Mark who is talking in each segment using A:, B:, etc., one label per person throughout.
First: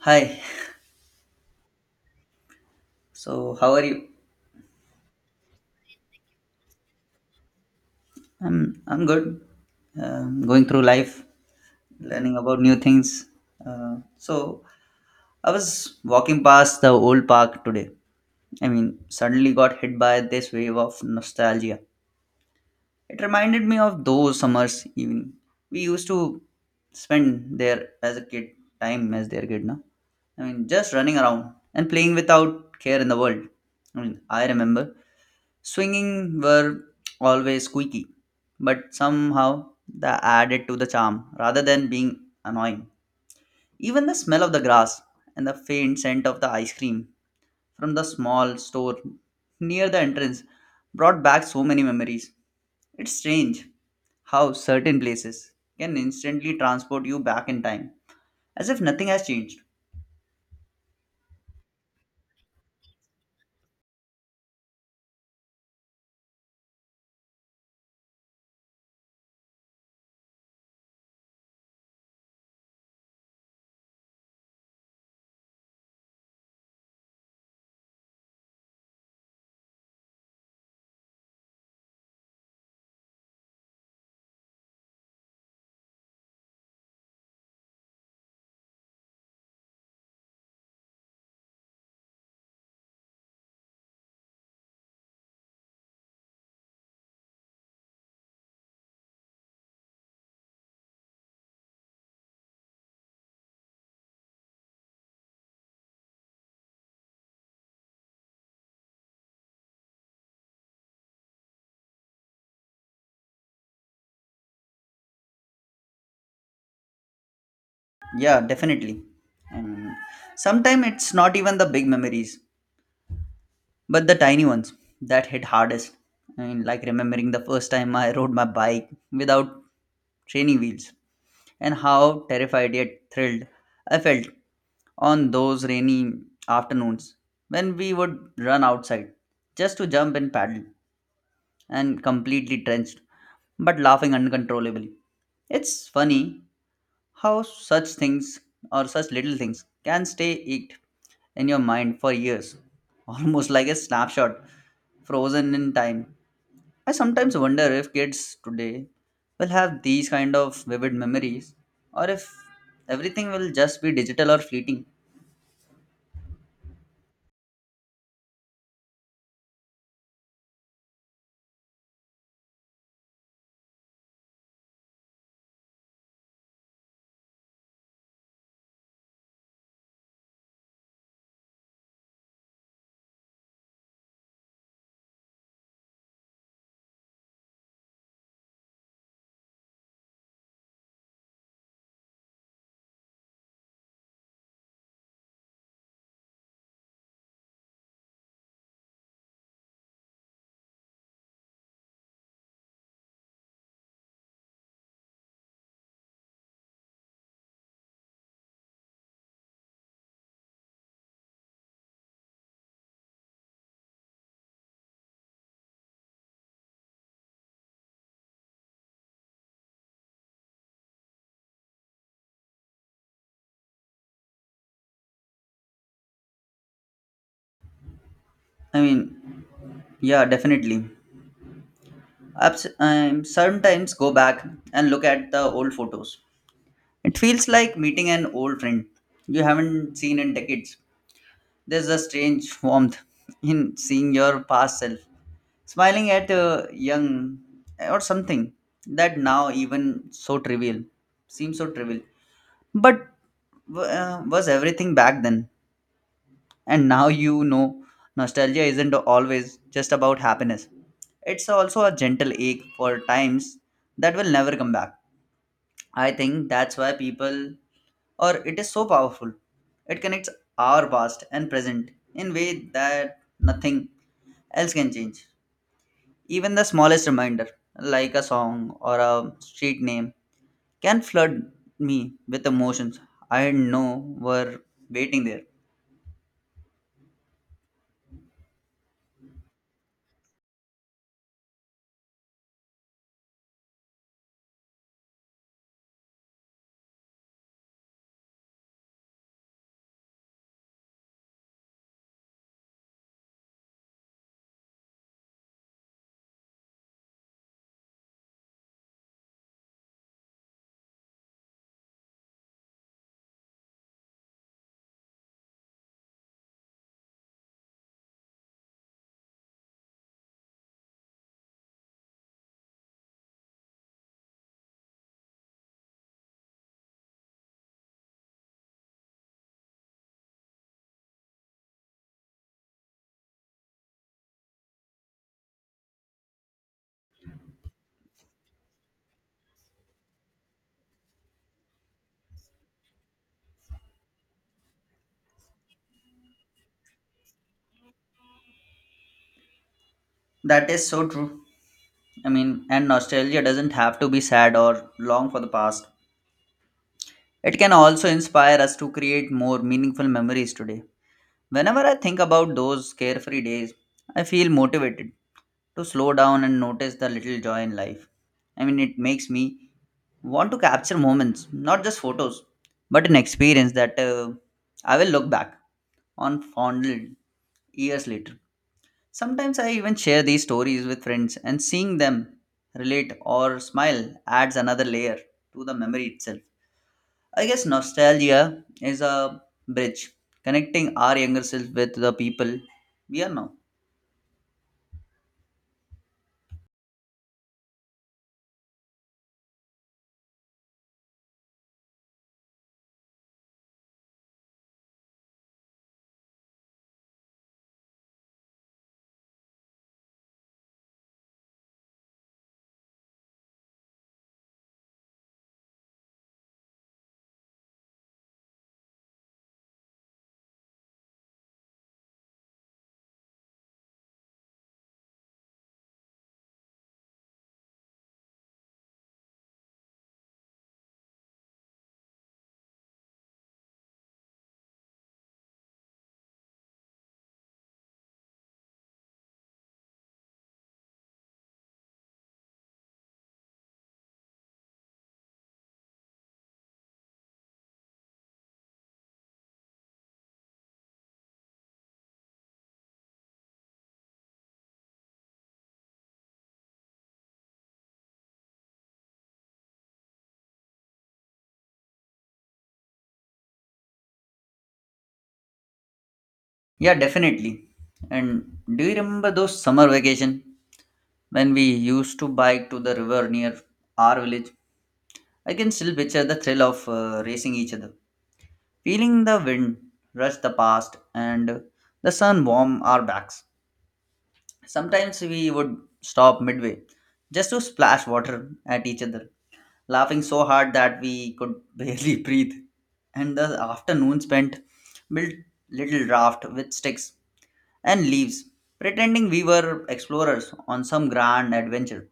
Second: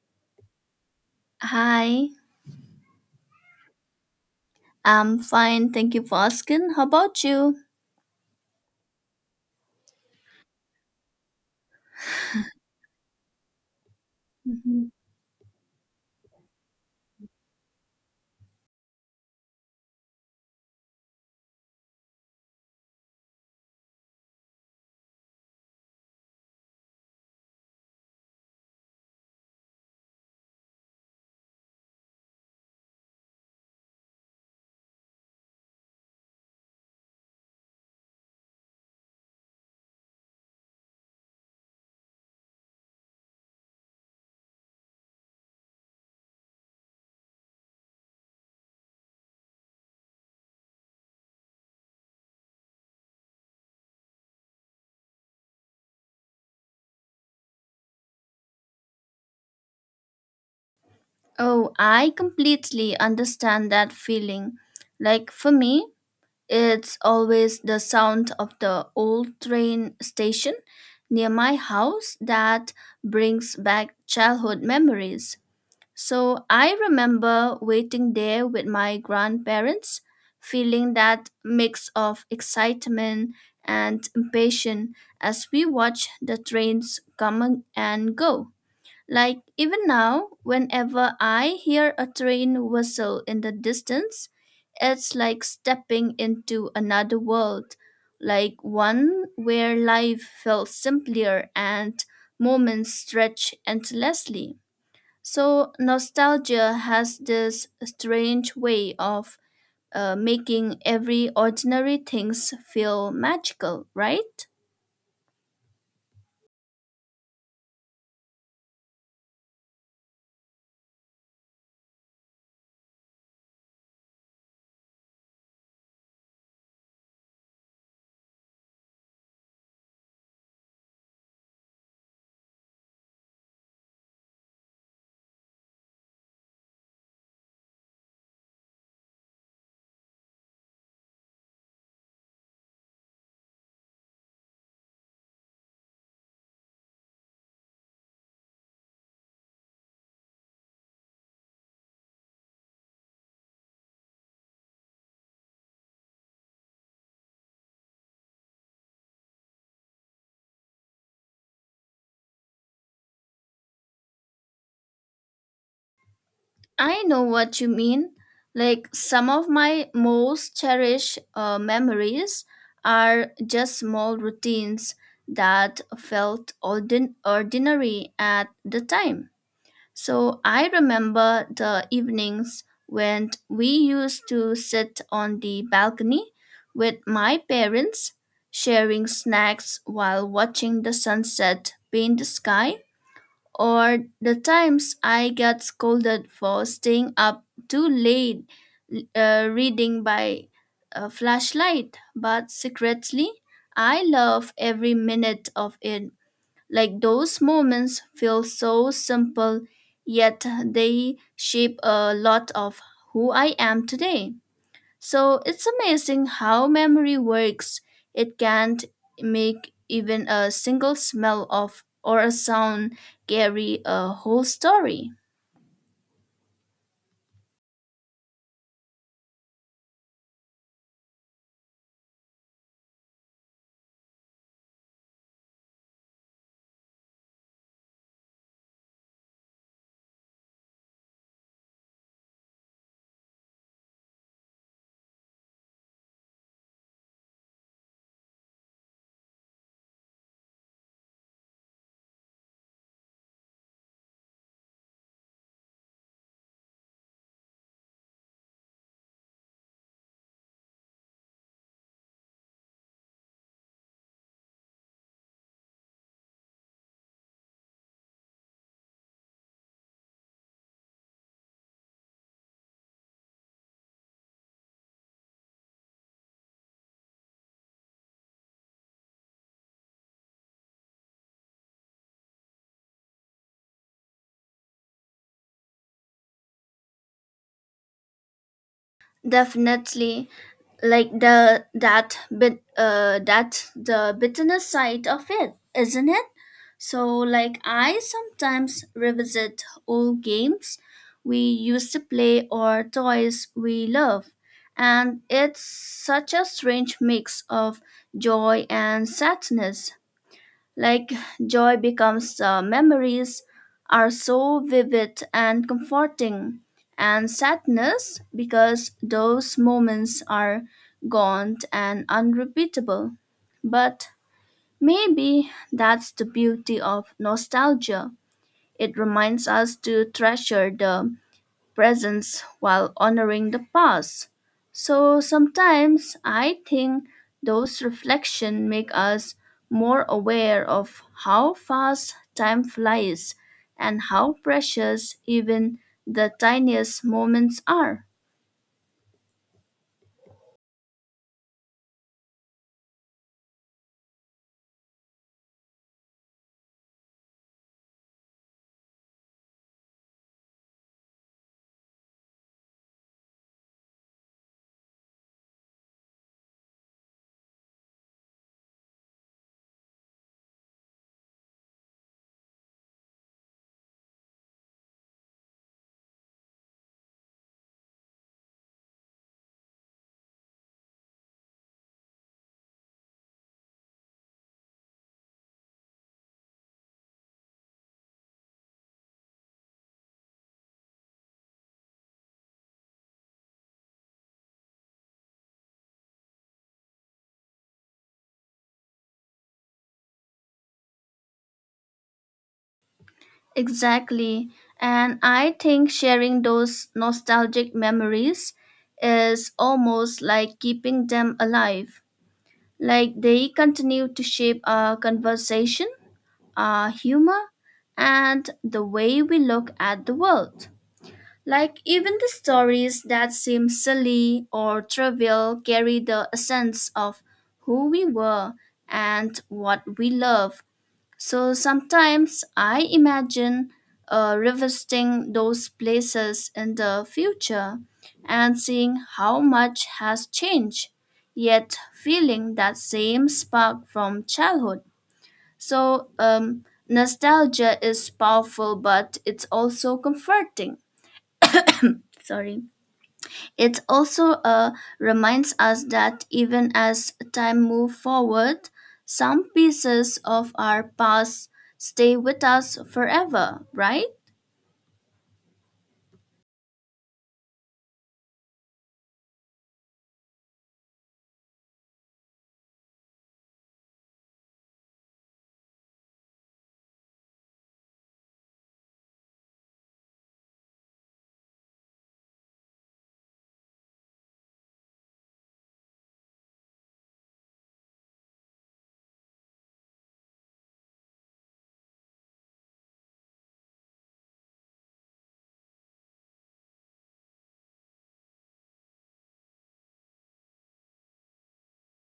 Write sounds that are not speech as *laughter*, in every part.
A: Hi.
B: Hi,
A: So, how are you?
B: I'm fine. Thank you for asking. How about you?
A: I'm good. Going through life, learning about new things. Uh, so,
B: Mhm.
A: I was walking past the old park today. I mean, suddenly got hit by this wave of nostalgia. It reminded me of those summers evening we used to spend there as a kid, time as their kid, no? I mean, just running around and playing without care in the world. I mean, I remember. Swinging were always squeaky, but somehow they added to the charm rather than being annoying. Even the smell of the grass and the faint scent of the ice cream from the small store near the entrance brought back so many memories. It's strange how certain places can instantly transport you back in time, as if nothing has changed.
B: Oh, I completely understand that feeling. Like for me, it's always the sound of the old train station near my house that brings back childhood memories. So I remember waiting there with my grandparents, feeling that mix of excitement and impatience as we watched the trains come and go. Like even now, whenever I hear a train whistle in the distance, it's like stepping into another world, like one where life felt simpler and moments stretch endlessly. So nostalgia has this strange way of making every ordinary things feel magical, right?
A: Yeah, definitely. And sometimes it's not even the big memories, but the tiny ones that hit hardest. I mean, like remembering the first time I rode my bike without training wheels and how terrified yet thrilled I felt on those rainy afternoons when we would run outside just to jump and paddle and completely drenched but laughing uncontrollably. It's funny how such things or such little things can stay inked in your mind for years, *laughs* almost like a snapshot frozen in time. I sometimes wonder if kids today will have these kind of vivid memories or if everything will just be digital or fleeting.
B: I know what you mean. Like some of my most cherished memories are just small routines that felt ordinary at the time. So I remember the evenings when we used to sit on the balcony with my parents, sharing snacks while watching the sunset paint the sky, or the times I got scolded for staying up too late reading by a flashlight, but secretly I love every minute of it, like those moments feel so simple, yet they shape a lot of who I am today. So it's amazing how memory works. It can't make even a single smell of or a sound carry a whole story.
A: I mean, yeah, definitely. I sometimes go back and look at the old photos. It feels like meeting an old friend you haven't seen in decades. There's a strange warmth in seeing your past self, smiling at young or something that now even so trivial seems so trivial. But was everything back then? And now you know nostalgia isn't always just about happiness. It's also a gentle ache for times that will never come back. I think that's why people or it is so powerful. It connects our past and present in way that nothing else can change. Even the smallest reminder, like a song or a street name, can flood me with emotions I didn't know were waiting there.
B: Definitely. Like the that bit that the bitterness side of it, isn't it? So like I sometimes revisit old games we used to play or toys we love, and it's such a strange mix of joy and sadness. Like joy becomes memories are so vivid and comforting, and sadness because those moments are gone and unrepeatable. But maybe that's the beauty of nostalgia. It reminds us to treasure the presence while honoring the past. So sometimes I think those reflections make us more aware of how fast time flies and how precious even the tiniest moments are.
A: That is so true. I mean, and nostalgia doesn't have to be sad or long for the past. It can also inspire us to create more meaningful memories today. Whenever I think about those carefree days, I feel motivated to slow down and notice the little joy in life. I mean, it makes me want to capture moments, not just photos, but an experience that I will look back on fondly years later. Sometimes I even share these stories with friends, and seeing them relate or smile adds another layer to the memory itself. I guess nostalgia is a bridge connecting our younger self with the people we are now.
B: Exactly. And I think sharing those nostalgic memories is almost like keeping them alive, like they continue to shape our conversation, our humor, and the way we look at the world. Like, even the stories that seem silly or trivial carry the essence of who we were and what we love. So sometimes I imagine revisiting those places in the future and seeing how much has changed, yet feeling that same spark from childhood. So, nostalgia is powerful, but it's also comforting. Sorry. It also reminds us that even as time moves forward, some pieces of our past stay with us forever, right?
A: Yeah, definitely. And do you remember those summer vacation when we used to bike to the river near our village? I can still picture the thrill of racing each other, feeling the wind rush the past and the sun warm our backs. Sometimes we would stop midway just to splash water at each other, laughing so hard that we could barely *laughs* breathe. And the afternoon spent built little raft with sticks and leaves, pretending we were explorers on some grand adventure.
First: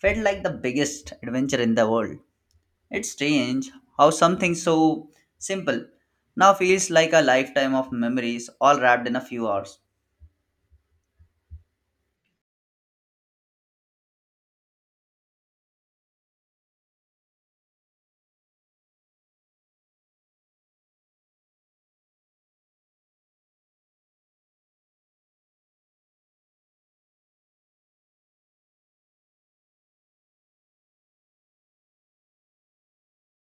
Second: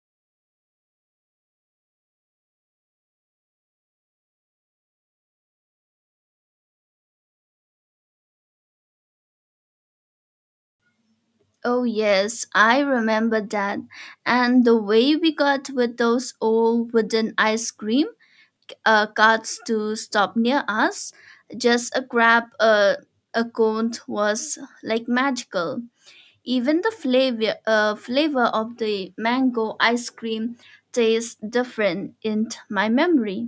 A: Felt like the biggest adventure in the world. It's strange how something so simple now feels like a lifetime of memories all wrapped in a few hours.
B: Oh, yes, I remember that. And the way we got with those old wooden ice cream carts to stop near us. Just a grab a cone was like magical. Even the flavor of the mango ice cream tastes different in my memory,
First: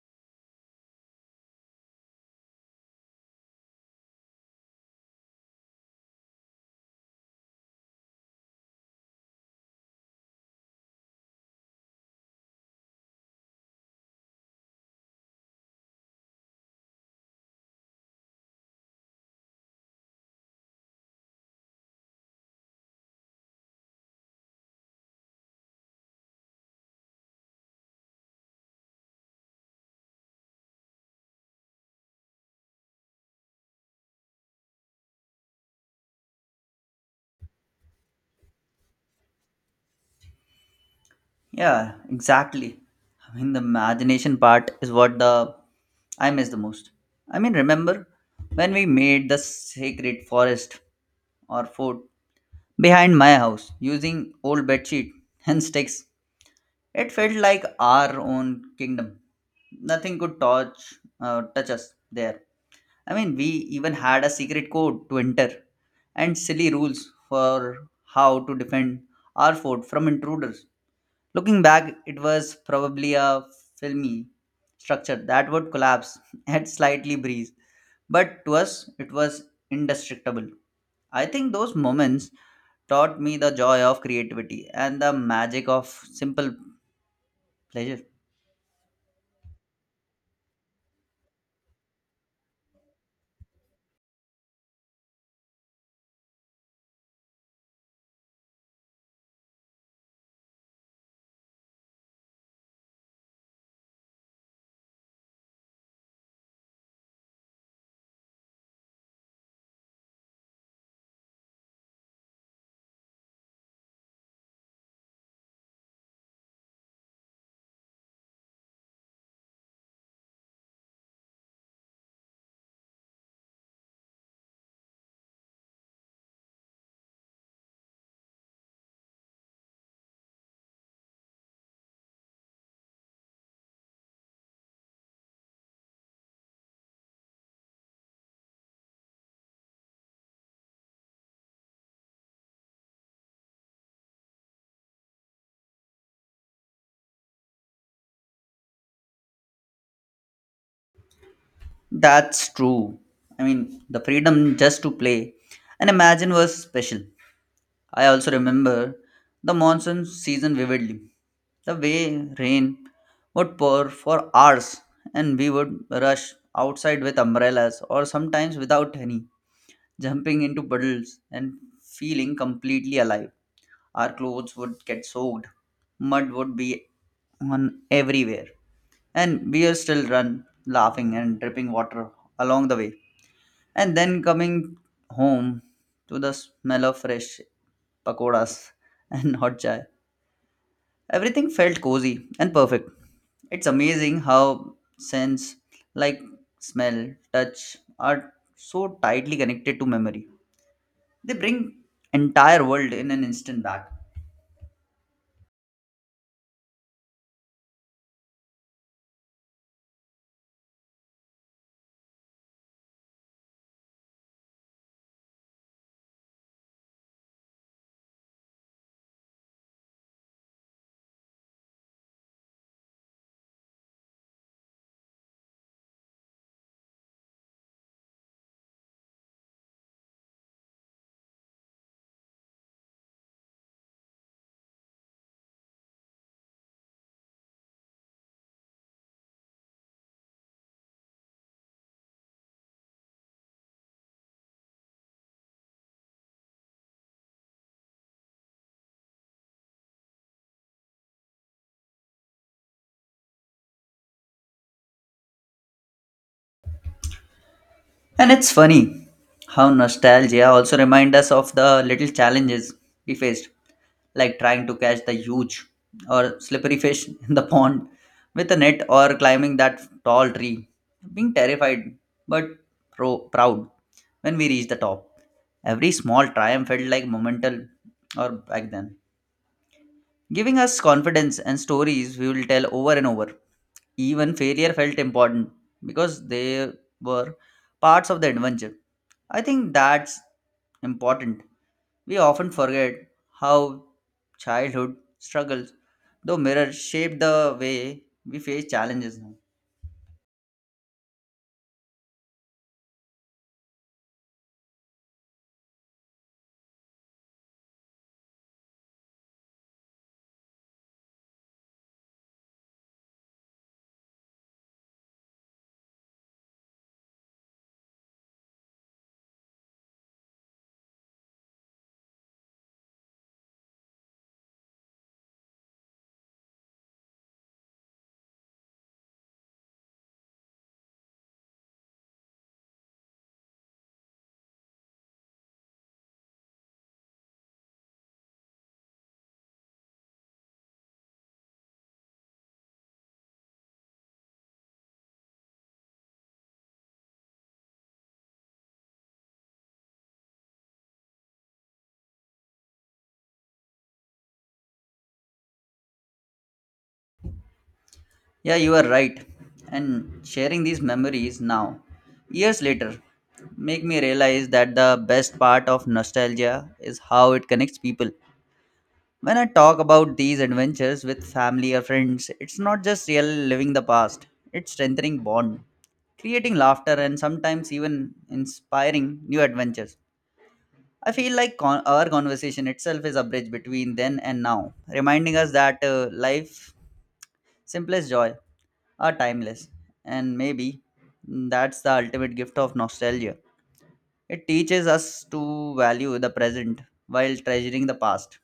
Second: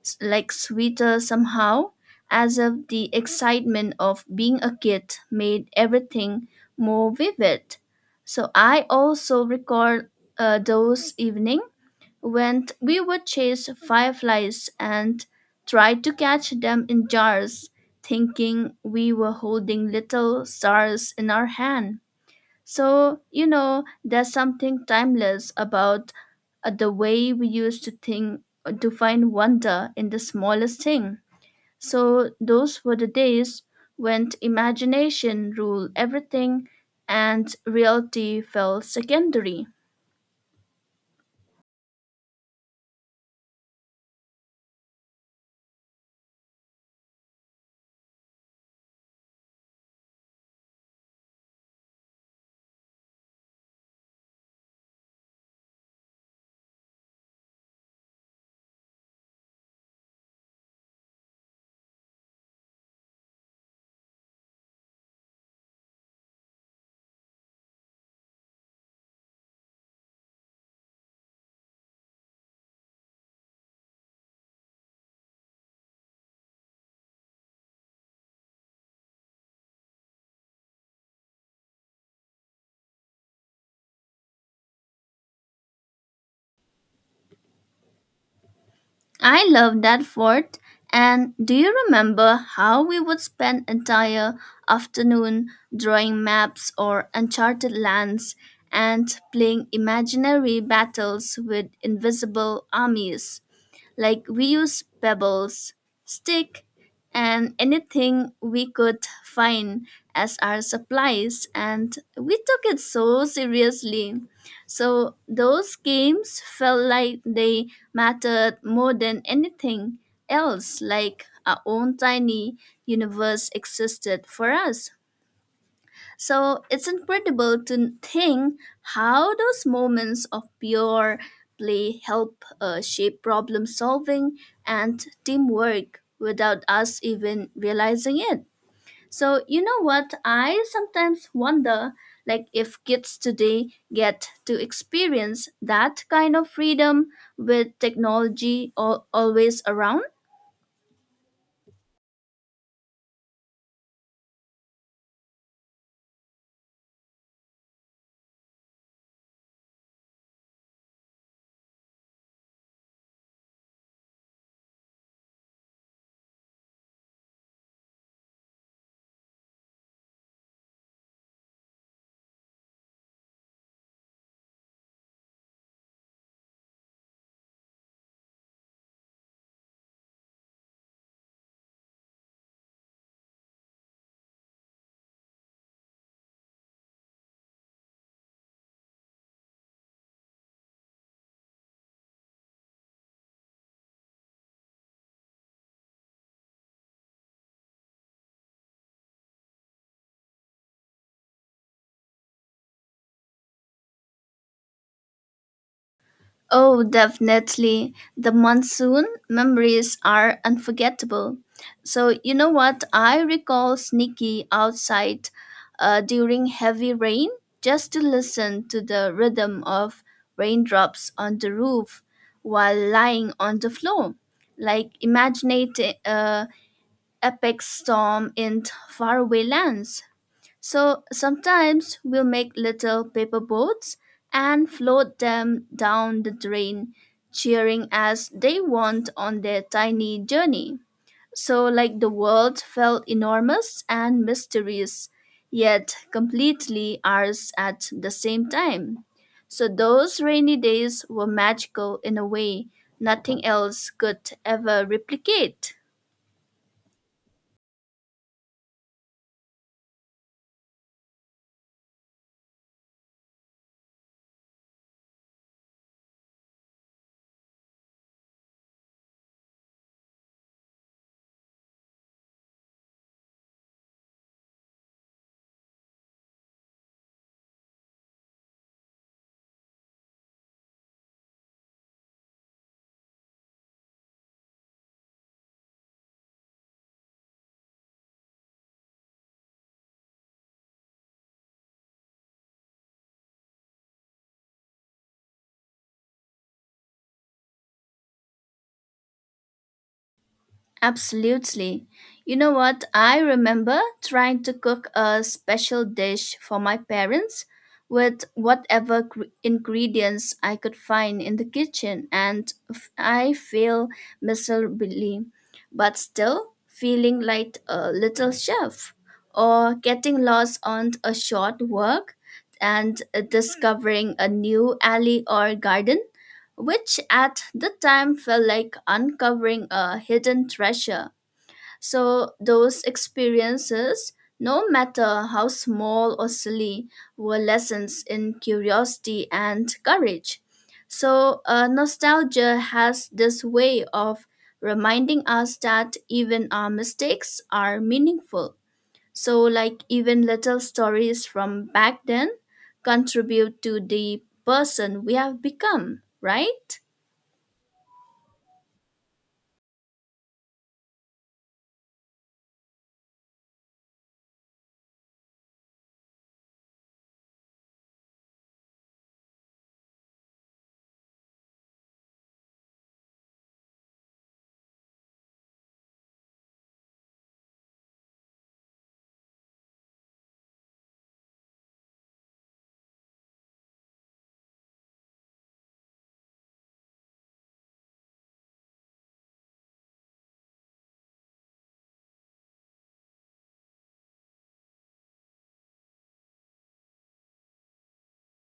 B: like sweeter somehow, as if the excitement of being a kid made everything more vivid. So I also recall those evenings when we would chase fireflies and try to catch them in jars, thinking we were holding little stars in our hand. So, you know, there's something timeless about the way we used to think to find wonder in the smallest thing. So, those were the days when imagination ruled everything and reality felt secondary.
A: Yeah, exactly. I mean, the imagination part is what the I miss the most. I mean, remember when we made the sacred forest or fort behind my house using old bedsheet and sticks? It felt like our own kingdom. Nothing could touch touch us there. I mean, we even had a secret code to enter and silly rules for how to defend our fort from intruders. Looking back, it was probably a filmy structure that would collapse *laughs* at slightly breeze, but to us, it was indestructible. I think those moments taught me the joy of creativity and the magic of simple pleasure.
B: I love that fort. And do you remember how we would spend entire afternoon drawing maps or uncharted lands and playing imaginary battles with invisible armies? Like we use pebbles, stick, and anything we could find as our supplies, and we took it so seriously. So those games felt like they mattered more than anything else, like our own tiny universe existed for us. So it's incredible to think how those moments of pure play help shape problem solving and teamwork without us even realizing it. So, you know what? I sometimes wonder, like if kids today get to experience that kind of freedom with technology always around.
A: That's true. I mean, the freedom just to play and imagine was special. I also remember the monsoon season vividly. The way rain would pour for hours and we would rush outside with umbrellas or sometimes without any, jumping into puddles and feeling completely alive. Our clothes would get soaked, mud would be on everywhere, and we would still run laughing and dripping water along the way. And then coming home to the smell of fresh pakoras *laughs* and hot chai. Everything felt cozy and perfect. It's amazing how sense like smell, touch are so tightly connected to memory. They bring entire world in an instant back.
B: Oh, definitely. The monsoon memories are unforgettable. So, you know what? I recall sneaky outside during heavy rain just to listen to the rhythm of raindrops on the roof while lying on the floor. Like, imagining a epic storm in faraway lands. So sometimes we'll make little paper boats and float them down the drain, cheering as they want on their tiny journey. So, like the world felt enormous and mysterious, yet completely ours at the same time. So, those rainy days were magical in a way nothing else could ever replicate.
A: And it's funny how nostalgia also reminds us of the little challenges we faced, like trying to catch the huge or slippery fish *laughs* in the pond with a net or climbing that tall tree, being terrified but proud when we reached the top. Every small triumph felt like momental or back then giving us confidence and stories we will tell over and over. Even failure felt important because they were parts of the adventure. I think that's important. We often forget how childhood struggles, though mirrors, shape the way we face challenges now.
B: Absolutely. You know what? I remember trying to cook a special dish for my parents with whatever ingredients I could find in the kitchen, and I failed miserably, but still feeling like a little chef, or getting lost on a short walk and discovering a new alley or garden which at the time felt like uncovering a hidden treasure. So, those experiences, no matter how small or silly, were lessons in curiosity and courage. So, nostalgia has this way of reminding us that even our mistakes are meaningful. So, like, even little stories from back then contribute to the person we have become, right?
A: Yeah, you are right. And sharing these memories now, years later, make me realize that the best part of nostalgia is how it connects people. When I talk about these adventures with family or friends, it's not just real living the past, it's strengthening bond, creating laughter and sometimes even inspiring new adventures. I feel like our conversation itself is a bridge between then and now, reminding us that life's simplest joy are timeless and maybe that's the ultimate gift of nostalgia. It teaches us to value the present while treasuring the past.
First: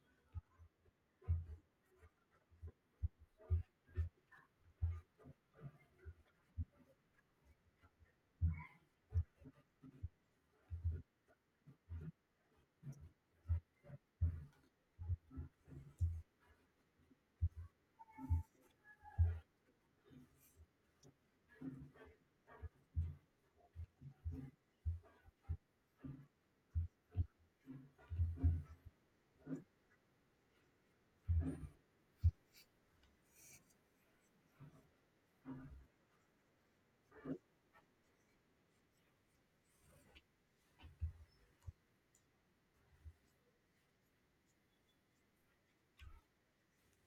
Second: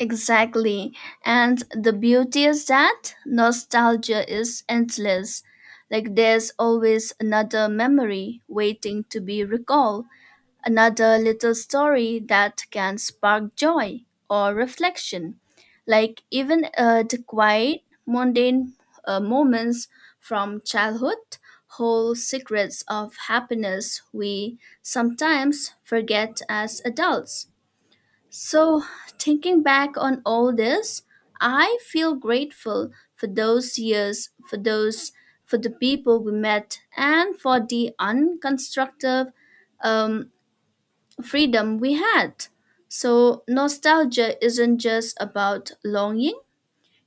B: Exactly. And the beauty is that nostalgia is endless. Like there's always another memory waiting to be recalled, another little story that can spark joy or reflection. Like even the quiet, mundane moments from childhood hold secrets of happiness we sometimes forget as adults. So, thinking back on all this, I feel grateful for those years, for those, for the people we met, and for the unconstructive um, freedom we had. So, nostalgia isn't just about longing,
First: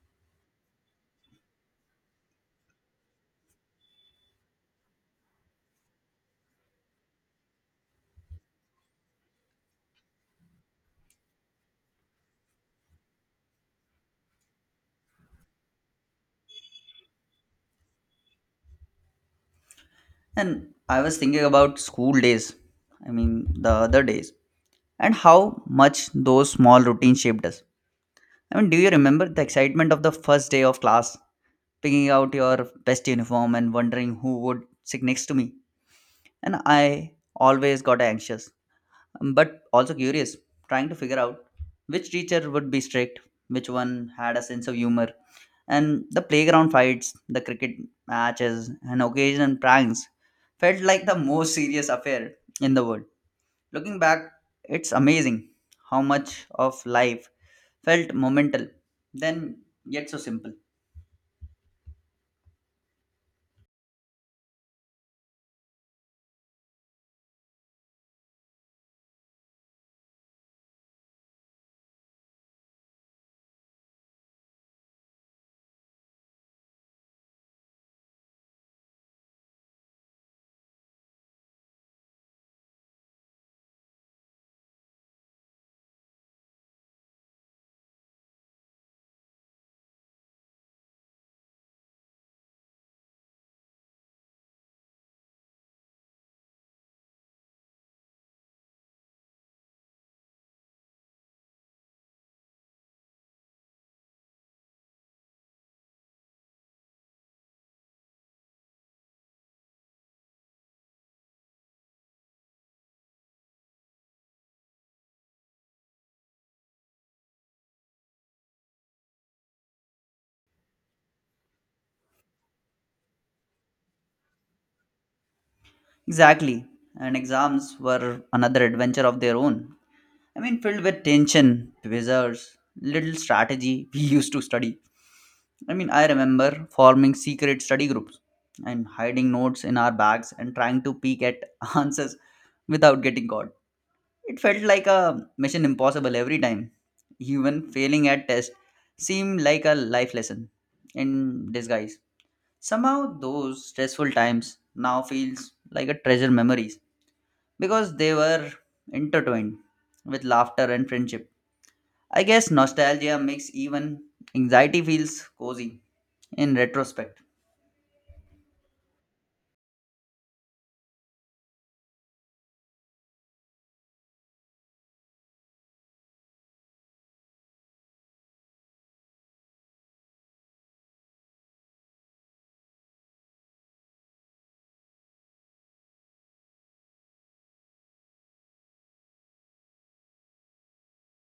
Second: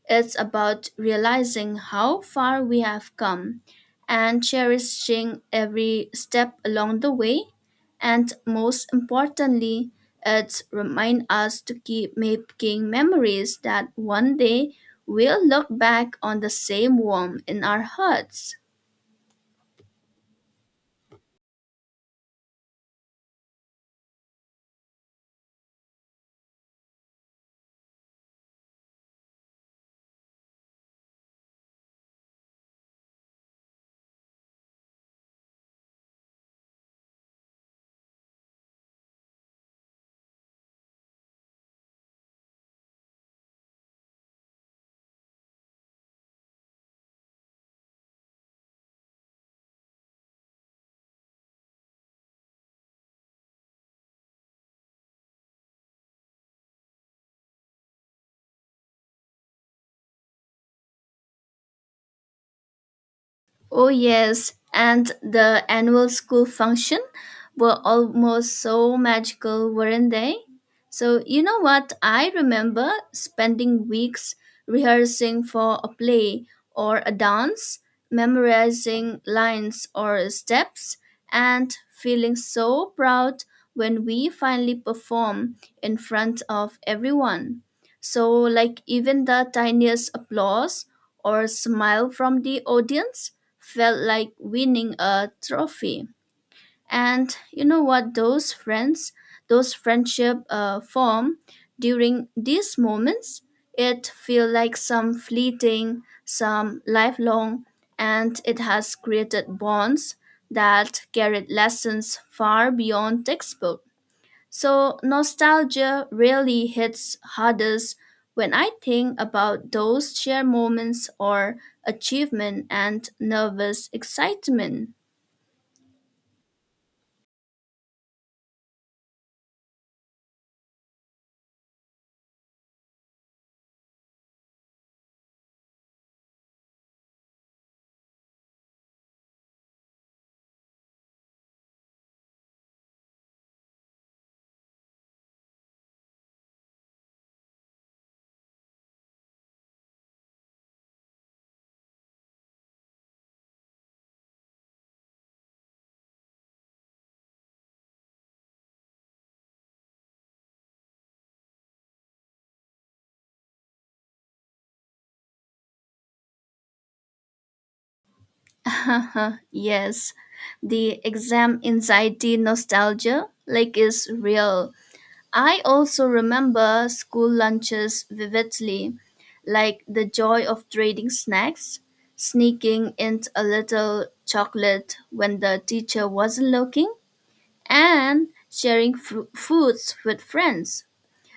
B: it's about realizing how far we have come and cherishing every step along the way. And most importantly, it reminds us to keep making memories that one day we'll look back on the same warmth in our hearts.
A: And I was thinking about school days, I mean, the other days, and how much those small routines shaped us. I mean, do you remember the excitement of the first day of class, picking out your best uniform and wondering who would sit next to me? And I always got anxious but also curious, trying to figure out which teacher would be strict, which one had a sense of humor. And the playground fights, the cricket matches, and occasional pranks felt like the most serious affair in the world. Looking back, it's amazing how much of life felt momental, then yet so simple.
B: Oh, yes, and the annual school function were almost so magical, weren't they? So, you know what? I remember spending weeks rehearsing for a play or a dance, memorizing lines or steps, and feeling so proud when we finally perform in front of everyone. So, like, even the tiniest applause or smile from the audience felt like winning a trophy. And you know what? Those friends, those friendship form during these moments, it feel like some fleeting, some lifelong, and it has created bonds that carried lessons far beyond textbook. So nostalgia really hits hardest when I think about those shared moments or achievement and nervous excitement.
A: Exactly. And exams were another adventure of their own. I mean, filled with tension, quizzes, little strategy we used to study. I mean, I remember forming secret study groups and hiding notes in our bags and trying to peek at *laughs* answers without getting caught. It felt like a mission impossible every time. Even failing at tests seemed like a life lesson in disguise. Somehow those stressful times now feels like a treasure memories because they were intertwined with laughter and friendship. I guess nostalgia makes even anxiety feels cozy in retrospect.
B: *laughs* Yes, the exam anxiety nostalgia, like, is real. I also remember school lunches vividly, like the joy of trading snacks, sneaking in a little chocolate when the teacher wasn't looking and sharing fru foods with friends.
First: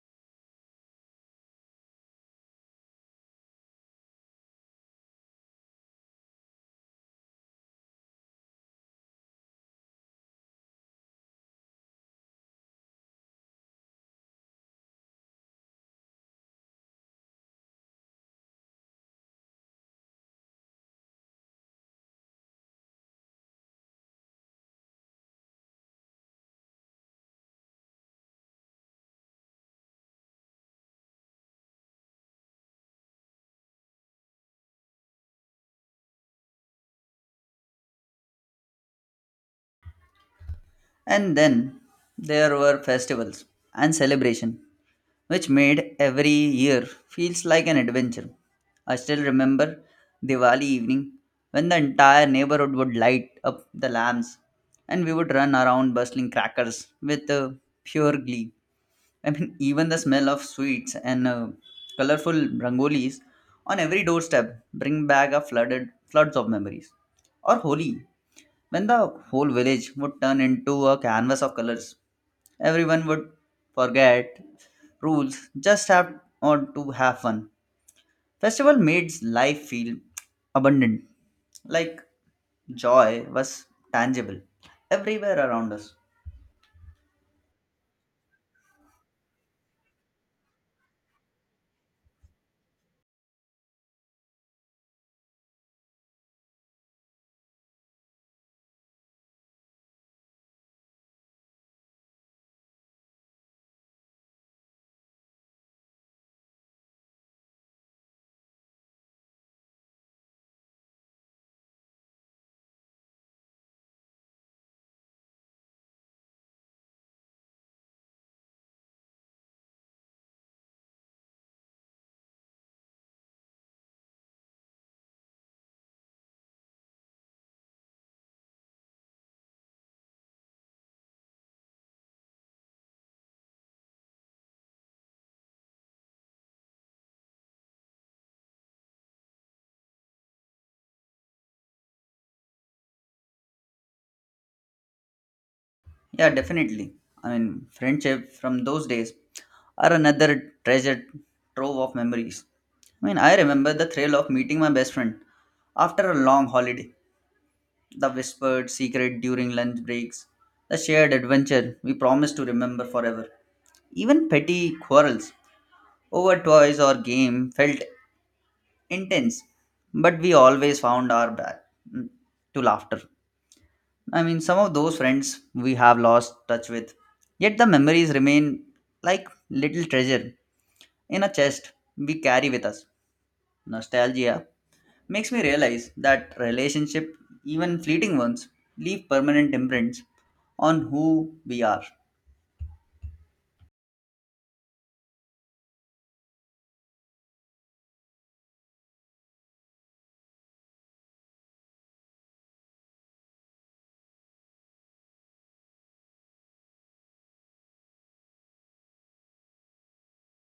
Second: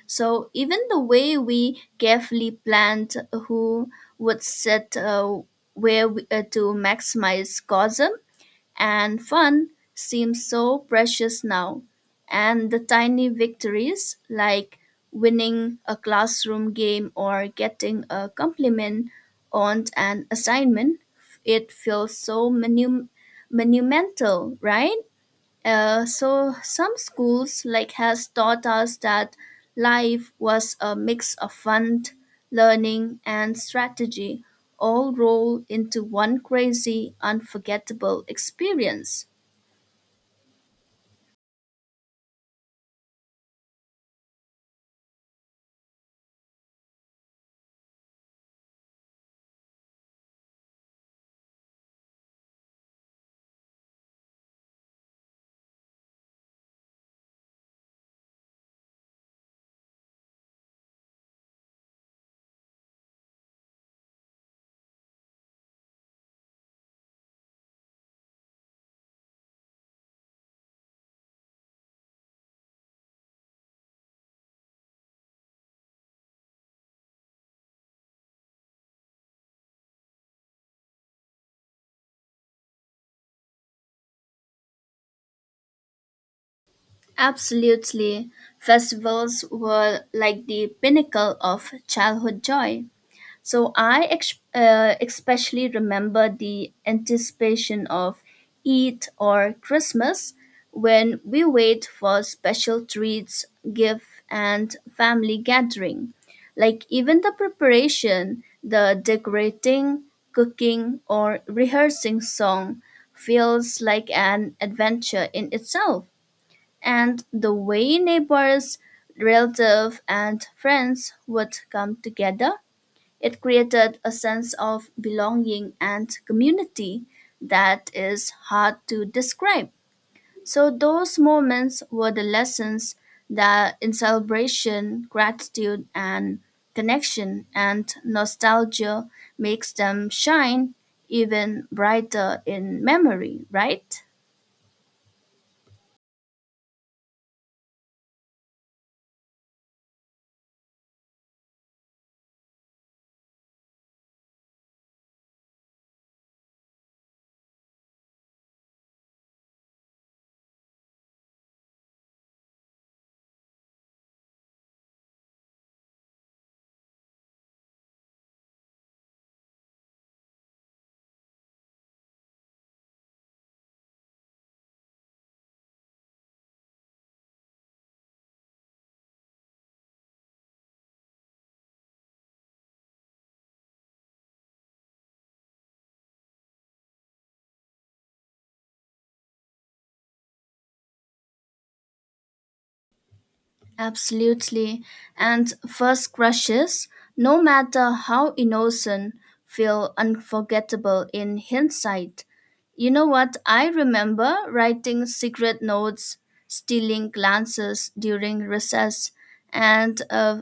B: So even the way we carefully planned who would sit where we, to maximize cosm and fun seems so precious now. And the tiny victories like winning a classroom game or getting a compliment on an assignment, it feels so monumental, right? So some schools, like, has taught us that life was a mix of fun, learning, and strategy, all rolled into one crazy, unforgettable experience.
A: And then there were festivals and celebration, which made every year feels like an adventure. I still remember Diwali evening when the entire neighborhood would light up the lamps and we would run around bustling crackers with pure glee. I mean, *laughs* even the smell of sweets and colorful rangolis on every doorstep bring back a flooded floods of memories. Or Holi, when the whole village would turn into a canvas of colors, everyone would forget rules, just have on to have fun. Festival made life feel abundant, like joy was tangible everywhere around us.
B: Absolutely. Festivals were like the pinnacle of childhood joy. So I especially remember the anticipation of Eid or Christmas when we wait for special treats, gift, and family gathering. Like even the preparation, the decorating, cooking, or rehearsing song feels like an adventure in itself, and the way neighbors, relatives, and friends would come together. It created a sense of belonging and community that is hard to describe. So, those moments were the lessons that in celebration, gratitude, and connection and nostalgia makes them shine even brighter in memory, right?
A: Yeah, definitely. I mean, friendship from those days are another treasure trove of memories. I mean, I remember the thrill of meeting my best friend after a long holiday, the whispered secret during lunch breaks, the shared adventure we promised to remember forever. Even petty quarrels over toys or game felt intense, but we always found our back, mm, to laughter. I mean, some of those friends we have lost touch with, yet the memories remain like little treasure in a chest we carry with us. Nostalgia makes me realize that relationship, even fleeting ones, leave permanent imprints on who we are.
B: Absolutely. And first crushes, no matter how innocent, feel unforgettable in hindsight. You know what? I remember writing secret notes, stealing glances during recess, and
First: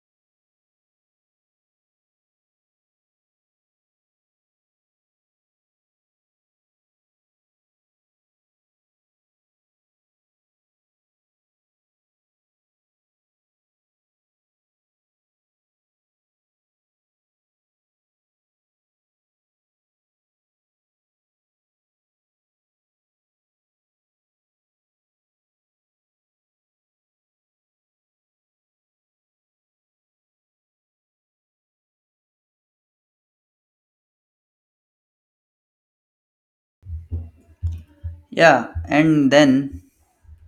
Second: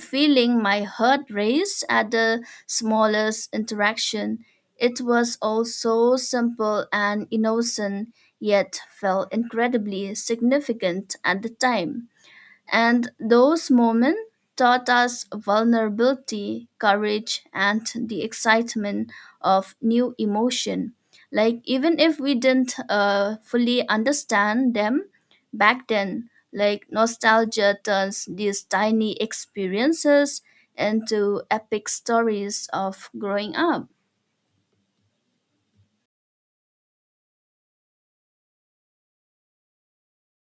B: feeling my heart race at the smallest interaction. It was all so simple and innocent, yet felt incredibly significant at the time. And those moments taught us vulnerability, courage, and the excitement of new emotion. Like, even if we didn't fully understand them back then, like, nostalgia turns these tiny experiences into epic stories of growing up.
A: Yeah, and then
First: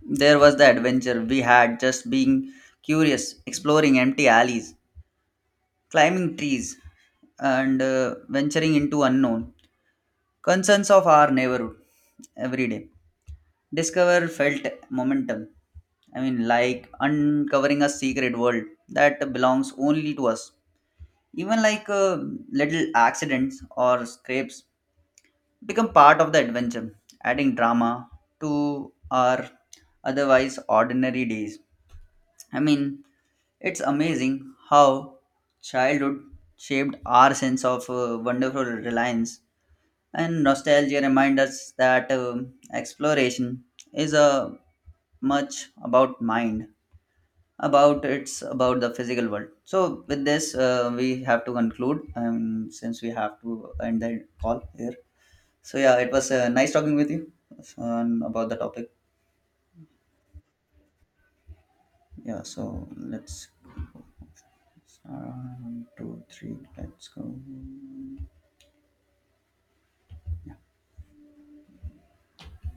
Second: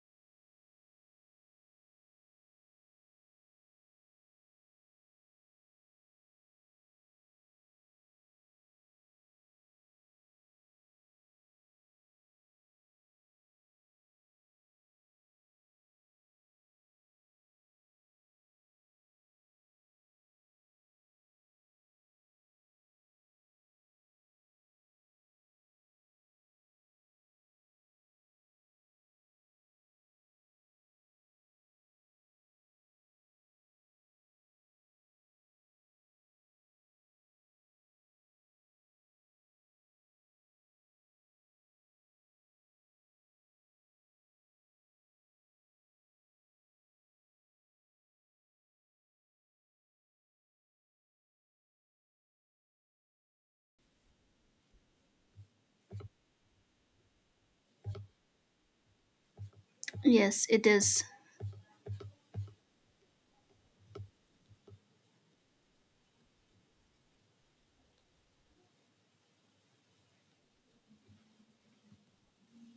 A: there was the adventure we had just being curious, exploring empty alleys, climbing trees, and venturing into unknown concerns of our neighborhood every day. Discover felt momentum. I mean, like uncovering a secret world that belongs only to us. Even little accidents or scrapes become part of the adventure, adding drama to our otherwise ordinary days. I mean, it's amazing how childhood shaped our sense of wonderful reliance and nostalgia reminds us that exploration is a much about mind about it's about the physical world. So with this, we have to conclude, since we have to end the call here. So yeah, it was nice talking with you about the topic.
B: Yes, it is.
A: Yeah, so let's, one, two three, let's go.